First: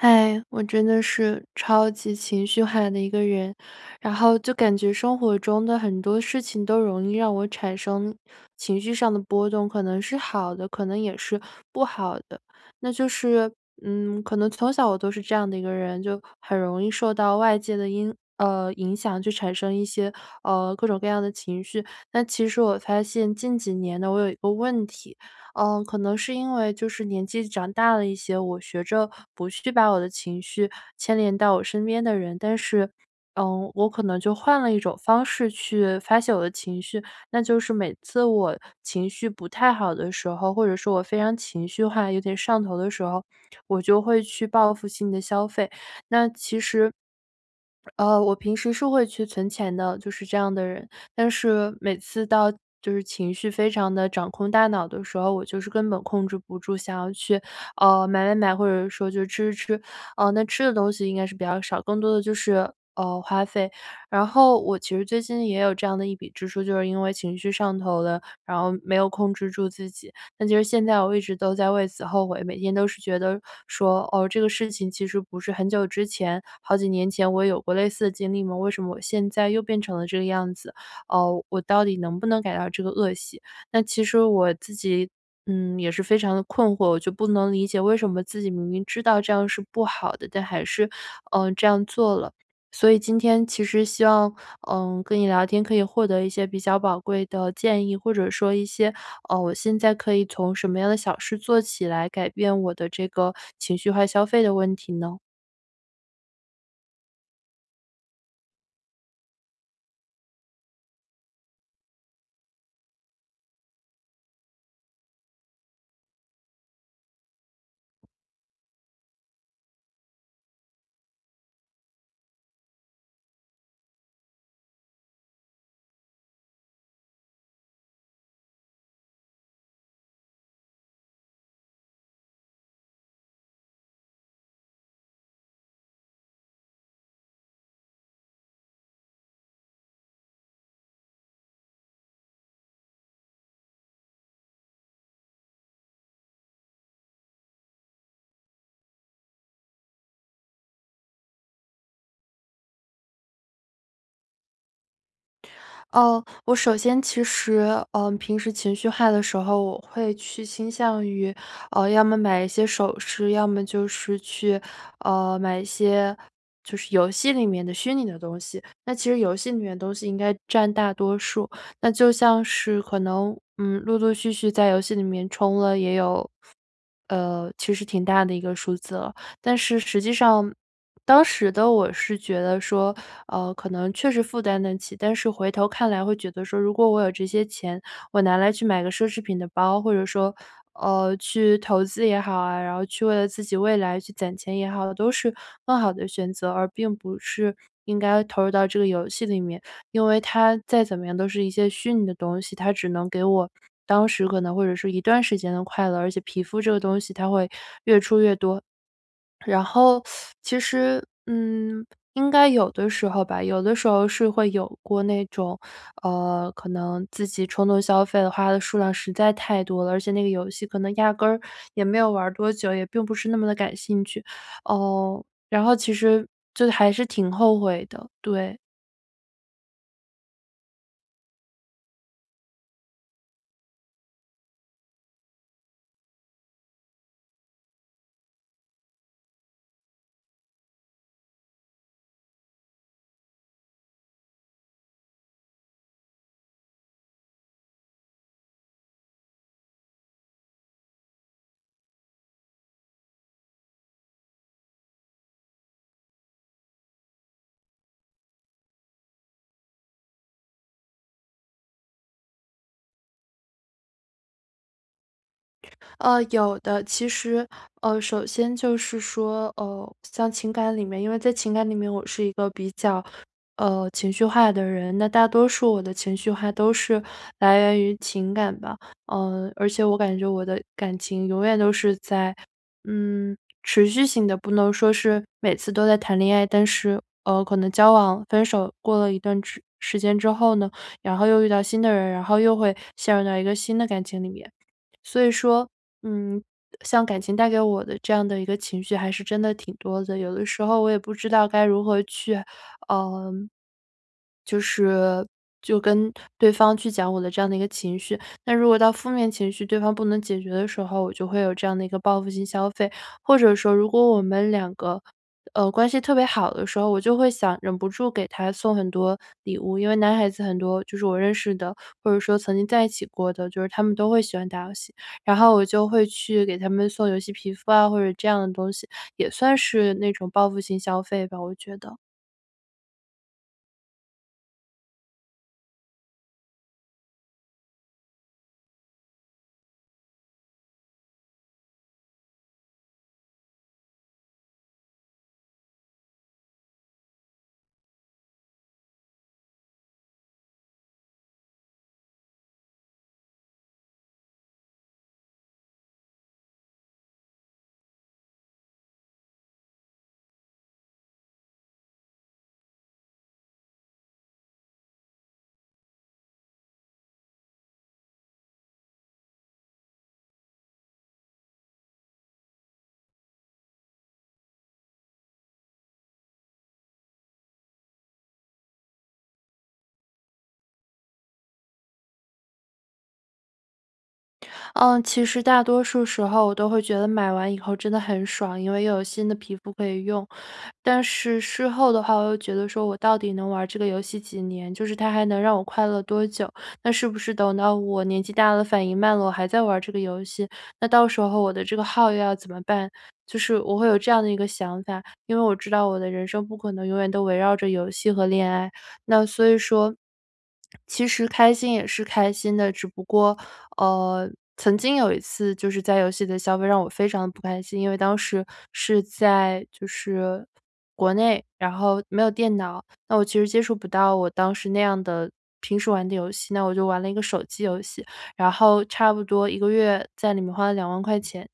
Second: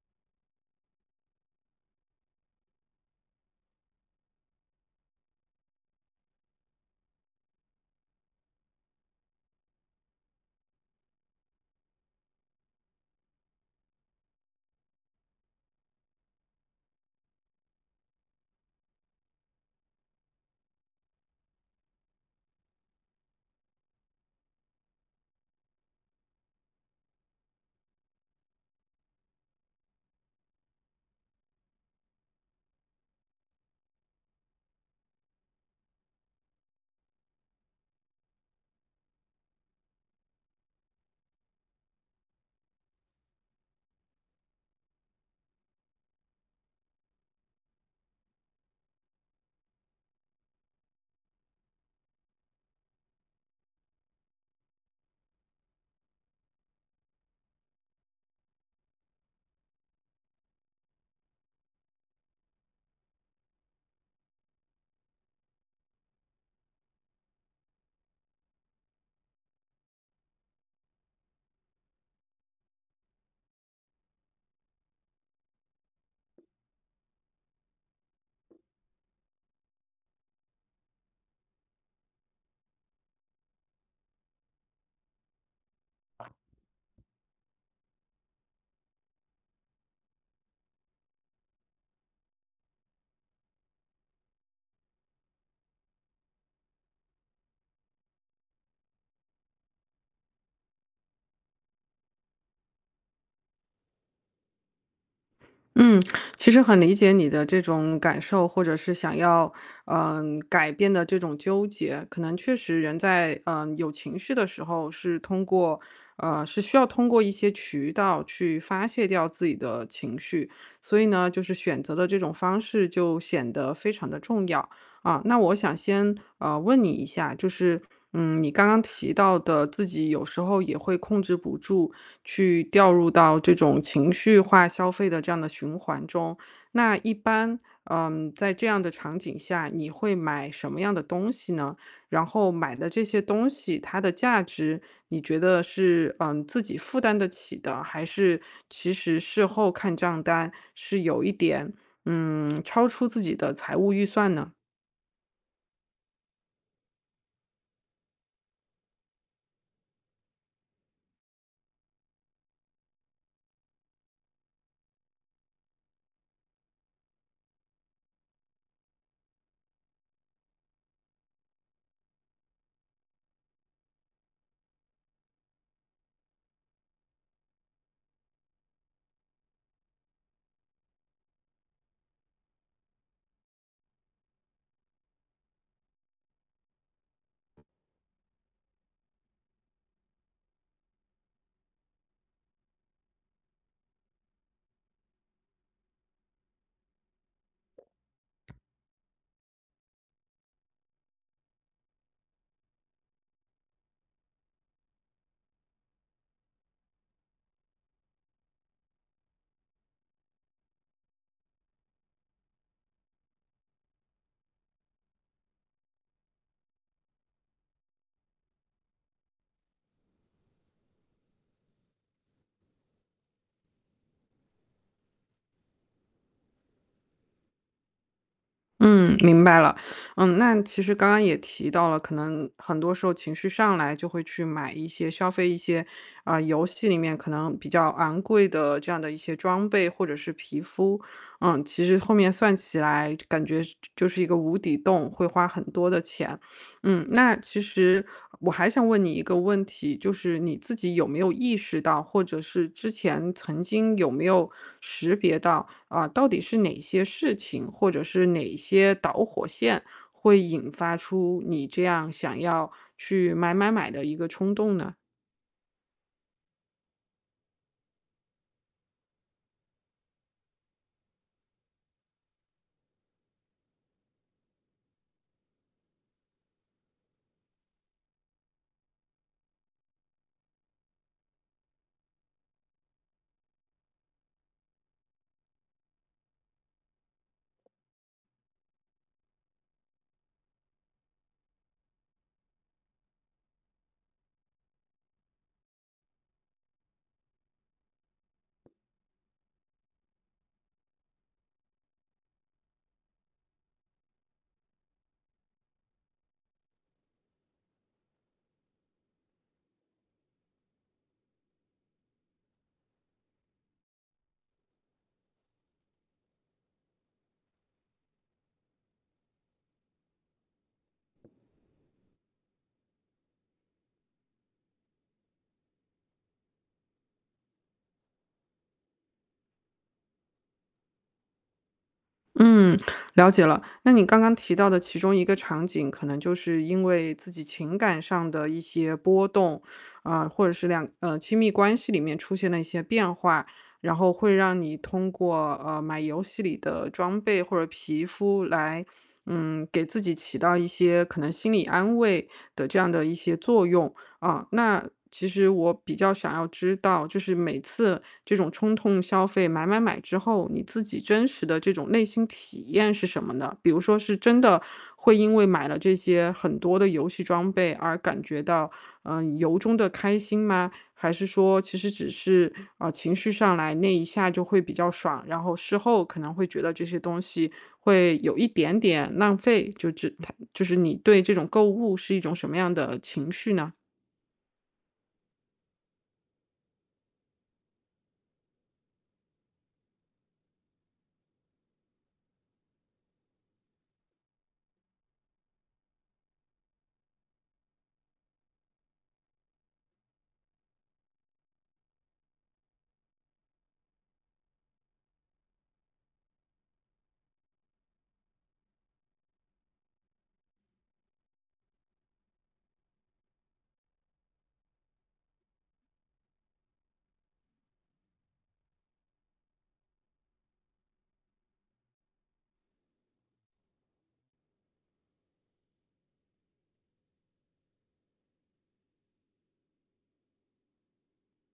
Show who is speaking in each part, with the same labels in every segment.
Speaker 1: 嗨，我真的是超级情绪化的一个人，然后就感觉生活中的很多事情都容易让我产生情绪上的波动，可能是好的，可能也是不好的。那就是，可能从小我都是这样的一个人，就很容易受到外界的因影响，去产生一些各种各样的情绪。那其实我发现近几年呢，我有一个问题，可能是因为就是年纪长大了一些，我学着不去把我的情绪牵连到我身边的人，但是，我可能就换了一种方式去发泄我的情绪，那就是每次我情绪不太好的时候，或者说我非常情绪化、有点上头的时候，我就会去报复性的消费。那其实。我平时是会去存钱的，就是这样的人。但是每次到就是情绪非常的掌控大脑的时候，我就是根本控制不住，想要去，买买买，或者说就吃吃吃。那吃的东西应该是比较少，更多的就是，花费。然后我其实最近也有这样的一笔支出，就是因为情绪上头了，然后没有控制住自己。但其实现在我一直都在为此后悔，每天都是觉得说，哦，这个事情其实不是很久之前，好几年前我也有过类似的经历吗？为什么我现在又变成了这个样子？哦，我到底能不能改掉这个恶习？那其实我自己。也是非常的困惑，我就不能理解为什么自己明明知道这样是不好的，但还是，这样做了。所以今天其实希望跟你聊天可以获得一些比较宝贵的建议，或者说一些，哦，我现在可以从什么样的小事做起来改变我的这个情绪化消费的问题呢？
Speaker 2: 嗯，其实很理解你的这种感受，或者是想要改变的这种纠结。可能确实人在有情绪的时候，是通过需要通过一些渠道去发泄掉自己的情绪，所以呢，就是选择的这种方式就显得非常的重要。啊，那我想先问你一下，就是嗯，你刚刚提到的自己有时候也会控制不住去掉入到这种情绪化消费的这样的循环中，那一般嗯，在这样的场景下，你会买什么样的东西呢？然后买的这些东西，它的价值，你觉得是自己负担得起的，还是其实事后看账单是有一点超出自己的财务预算呢？
Speaker 1: 哦，我首先其实，平时情绪化的时候，我会去倾向于，要么买一些首饰，要么就是去，买一些就是游戏里面的虚拟的东西。那其实游戏里面的东西应该占大多数，那就像是可能，陆陆续续在游戏里面充了也有，其实挺大的一个数字了。但是实际上，当时的我是觉得说，可能确实负担得起，但是回头看来会觉得说，如果我有这些钱，我拿来去买个奢侈品的包，或者说，去投资也好啊，然后去为了自己未来去攒钱也好，都是更好的选择，而并不是应该投入到这个游戏里面。因为它再怎么样都是一些虚拟的东西，它只能给我当时可能或者说一段时间的快乐，而且皮肤这个东西它会越出越多。然后其实，应该有的时候吧，有的时候是会有过那种，可能自己冲动消费的话，的数量实在太多了，而且那个游戏可能压根儿也没有玩儿多久，也并不是那么的感兴趣，哦，然后其实就还是挺后悔的，对。
Speaker 2: 嗯，明白了。嗯，那其实刚刚也提到了，可能很多时候情绪上来就会去买一些消费一些，游戏里面可能比较昂贵的这样的一些装备或者是皮肤。嗯，其实后面算起来，感觉是就是一个无底洞，会花很多的钱。嗯，那其实我还想问你一个问题，就是你自己有没有意识到，或者是之前曾经有没有识别到？啊，到底是哪些事情，或者是哪些导火线，会引发出你这样想要去买买买的一个冲动呢？
Speaker 1: 有的。其实，首先就是说，像情感里面，因为在情感里面，我是一个比较，情绪化的人。那大多数我的情绪化都是来源于情感吧。而且我感觉我的感情永远都是在，嗯，持续性的，不能说是每次都在谈恋爱，但是，可能交往、分手过了一段之时间之后呢，然后又遇到新的人，然后又会陷入到一个新的感情里面。所以说，嗯，像感情带给我的这样的一个情绪还是真的挺多的，有的时候我也不知道该如何去，呃就是就跟对方去讲我的这样的一个情绪。那如果到负面情绪对方不能解决的时候，我就会有这样的一个报复性消费。或者说如果我们两个，关系特别好的时候，我就会想忍不住给他送很多礼物。因为男孩子很多就是我认识的，或者说曾经在一起过的，就是他们都会喜欢打游戏。然后我就会去给他们送游戏皮肤啊，或者这样的东西，也算是那种报复性消费吧，我觉得。
Speaker 2: 嗯，了解了。那你刚刚提到的其中一个场景，可能就是因为自己情感上的一些波动，或者是亲密关系里面出现了一些变化，然后会让你通过买游戏里的装备或者皮肤来，嗯，给自己起到一些可能心理安慰的这样的一些作用。啊，那其实我比较想要知道，就是每次这种冲动消费买买买之后，你自己真实的这种内心体验是什么呢？比如说是真的会因为买了这些很多的游戏装备而感觉到，由衷的开心吗？还是说其实只是情绪上来那一下就会比较爽，然后事后可能会觉得这些东西会有一点点浪费，就只它就是你对这种购物是一种什么样的情绪呢？
Speaker 1: 嗯，其实大多数时候我都会觉得买完以后真的很爽，因为又有新的皮肤可以用。但是事后的话，我又觉得说我到底能玩这个游戏几年？就是它还能让我快乐多久？那是不是等到我年纪大了，反应慢了，我还在玩这个游戏，那到时候我的这个号又要怎么办？就是我会有这样的一个想法，因为我知道我的人生不可能永远都围绕着游戏和恋爱，那所以说。其实开心也是开心的，只不过呃，曾经有一次就是在游戏的消费让我非常的不开心，因为当时是在就是国内，然后没有电脑，那我其实接触不到我当时那样的平时玩的游戏，那我就玩了一个手机游戏，然后差不多一个月在里面花了20000块钱。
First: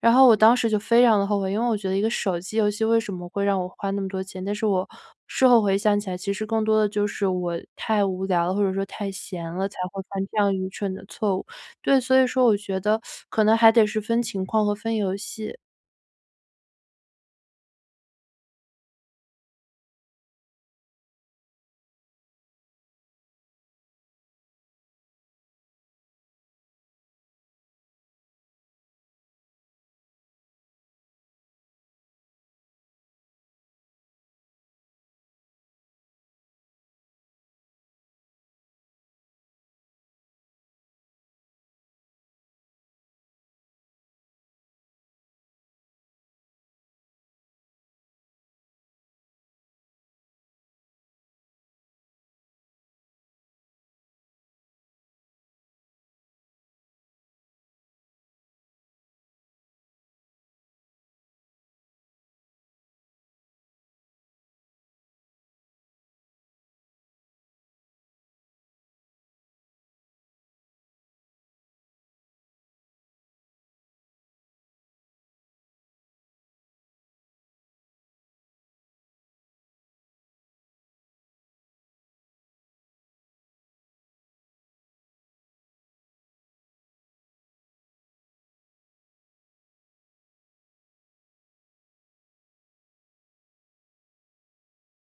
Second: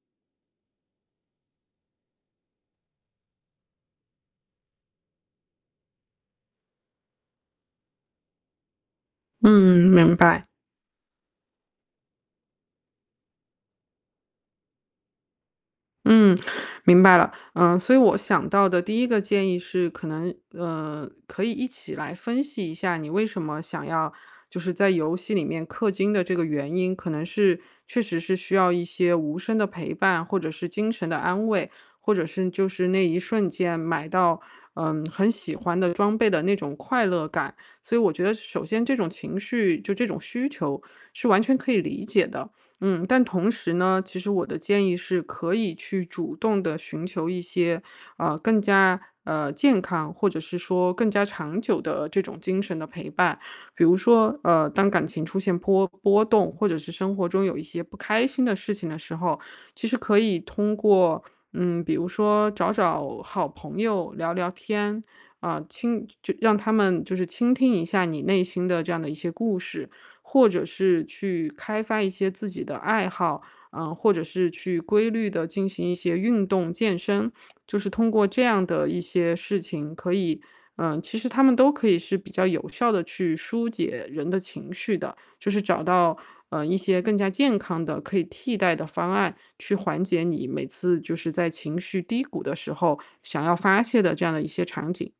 Speaker 1: 然后我当时就非常的后悔，因为我觉得一个手机游戏为什么会让我花那么多钱，但是我事后回想起来，其实更多的就是我太无聊了，或者说太闲了，才
Speaker 2: 嗯，
Speaker 1: 会
Speaker 2: 明
Speaker 1: 犯这
Speaker 2: 白。
Speaker 1: 样愚蠢的错误。对，所以说我觉得可能还得是分情况和分游戏。
Speaker 2: 嗯，明白了。嗯，所以我想到的第一个建议是，可能呃，可以一起来分析一下你为什么想要就是在游戏里面氪金的这个原因，可能是确实是需要一些无声的陪伴，或者是精神的安慰，或者是就是那一瞬间买到很喜欢的装备的那种快乐感。所以我觉得，首先这种情绪就这种需求是完全可以理解的。嗯，但同时呢，其实我的建议是可以去主动的寻求一些，呃，更加，呃，健康或者是说更加长久的这种精神的陪伴。比如说，呃，当感情出现波动，或者是生活中有一些不开心的事情的时候，其实可以通过，嗯，比如说找找好朋友聊聊天，啊，让他们就是倾听一下你内心的这样的一些故事。或者是去开发一些自己的爱好，或者是去规律的进行一些运动健身，就是通过这样的一些事情，可以，其实他们都可以是比较有效的去疏解人的情绪的，就是找到一些更加健康的可以替代的方案，去缓解你每次就是在情绪低谷的时候想要发泄的这样的一些场景。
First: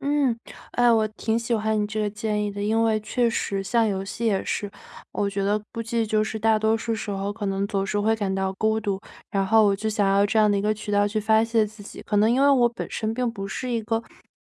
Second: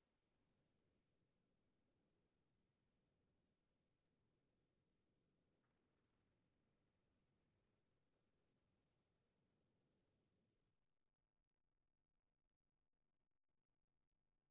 Speaker 1: 嗯，哎，我挺喜欢你这个建议的，因为确实像游戏也是，我觉得估计就是大多数时候可能总是会感到孤独，然后我就想要这样的一个渠道去发泄自己。可能因为我本身并不是一个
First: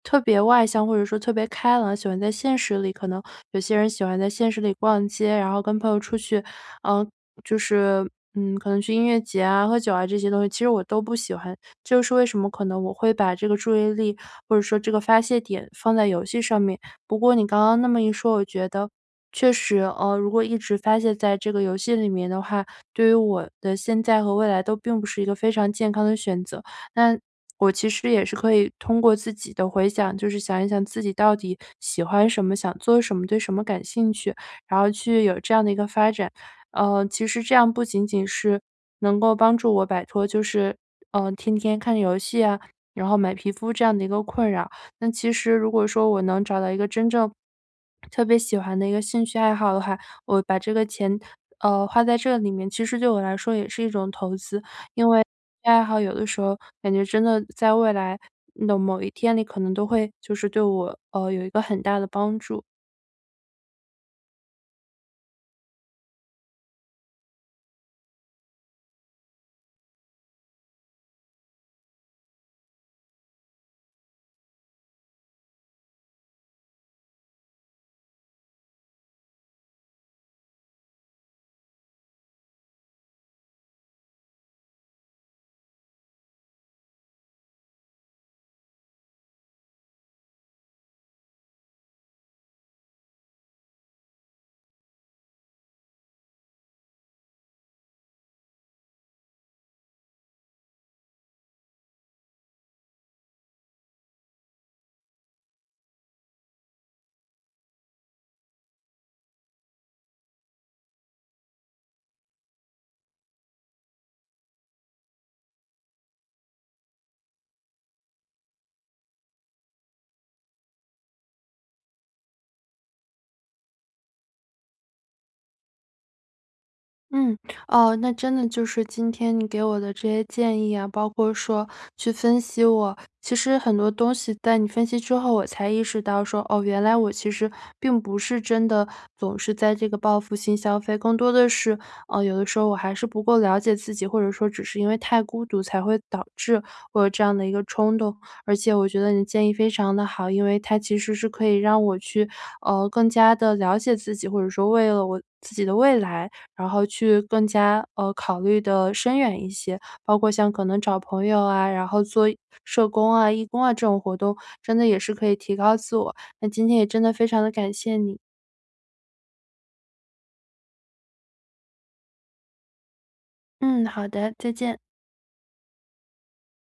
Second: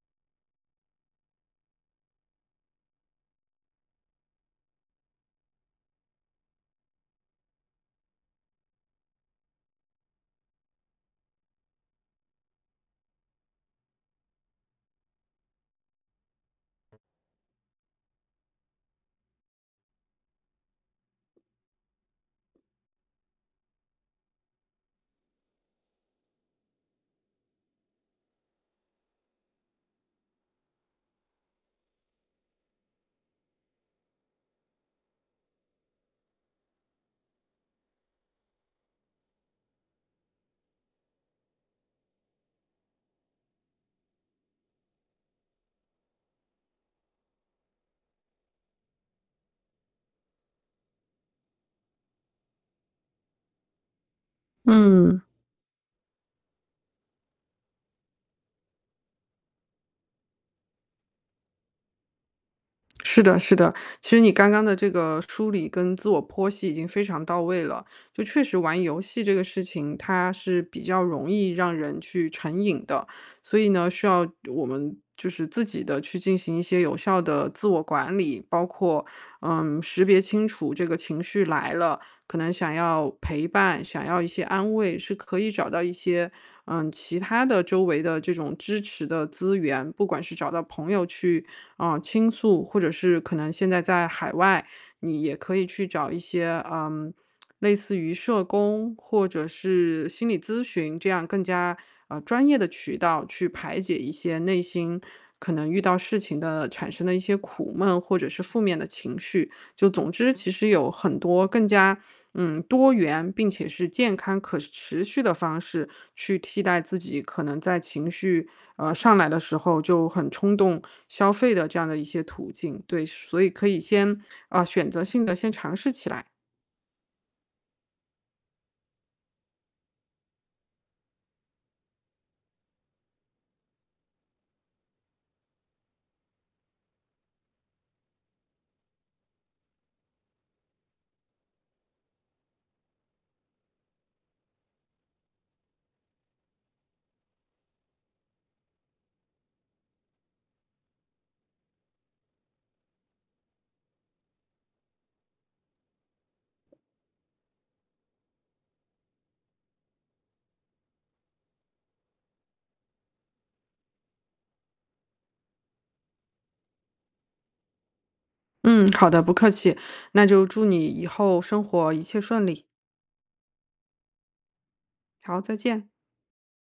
Speaker 1: 特别外向或者说特别开朗，喜欢在现实里，可能有些人喜欢在现实里逛街，然后跟朋友出去，嗯、就是可能去音乐节啊、喝酒啊这些东西，其实我都不喜欢。这就是为什么可能我会把这个注意力，或者说这个发泄点放在游戏上面。不过你刚刚那么一说，我觉得确实，如果一直发泄在这个游戏里面的话，对于我的现在和未来都并不是一个非常健康的选择。那我其实也是可以通过自己的回想，就是想一想自己到底喜欢什么，想做什么，对什么感兴趣，然后去有这样的一个发展。其实这样不仅仅是能够帮助我摆脱就是，天天看游戏啊，然后买皮肤这样的一个困扰。那其实如果说我能找到一个真正特别喜欢的一个兴趣爱好的话，我把这个钱，花在这里面，其实对我来说也是一种投资。因
Speaker 2: 嗯。
Speaker 1: 为爱好有的时候感觉真的在未来的某一天里，可能都会就是对我，有一个很大的帮助。
Speaker 2: 是的，是的，其实你刚刚的这个梳理跟自我剖析已经非常到位了。就确实玩游戏这个事情，它是比较容易让人去成瘾的，所以呢，需要我们就是自己的去进行一些有效的自我管理，包括嗯，识别清楚这个情绪来了，可能想要陪伴，想要一些安慰，是可以找到一些其他的周围的这种支持的资源，不管是找到朋友去倾诉，或者是可能现在在海外，你也可以去找一些类似于社工或者是心理咨询这样更加专业的渠道去排解一些内心可能遇到事情的产生的一些苦闷或者是负面的情绪。就总之，其实有很多更加多元，并且是健康可持续的方式去替代自己可能在情绪上来的时候就很冲动消费的这样的一些途径。对，所以可以先选择性的先尝试起来。
Speaker 1: 嗯，哦，那真的就是今天你给我的这些建议啊，包括说去分析我，其实很多东西在你分析之后，我才意识到说，哦，原来我其实并不是真的总是在这个报复性消费，更多的是，有的时候我还是不够了解自己，或者说只是因为太孤独才会导致我有这样的一个冲动。而且我觉得你的建议非常的好，因为它其实是可以让我去，更加的了解自己，或者说为了我自己的未来。然后去更加，考虑的深远一些。包括像可能找朋友啊，然后做社工啊、义工啊这种活动，真的也是可以提高自我。那今天也真的非常的感谢你。
Speaker 2: 嗯，好的，不客气。那就祝你以后生活一切顺利。
Speaker 1: 嗯，好的，再见。
Speaker 2: 好，再见。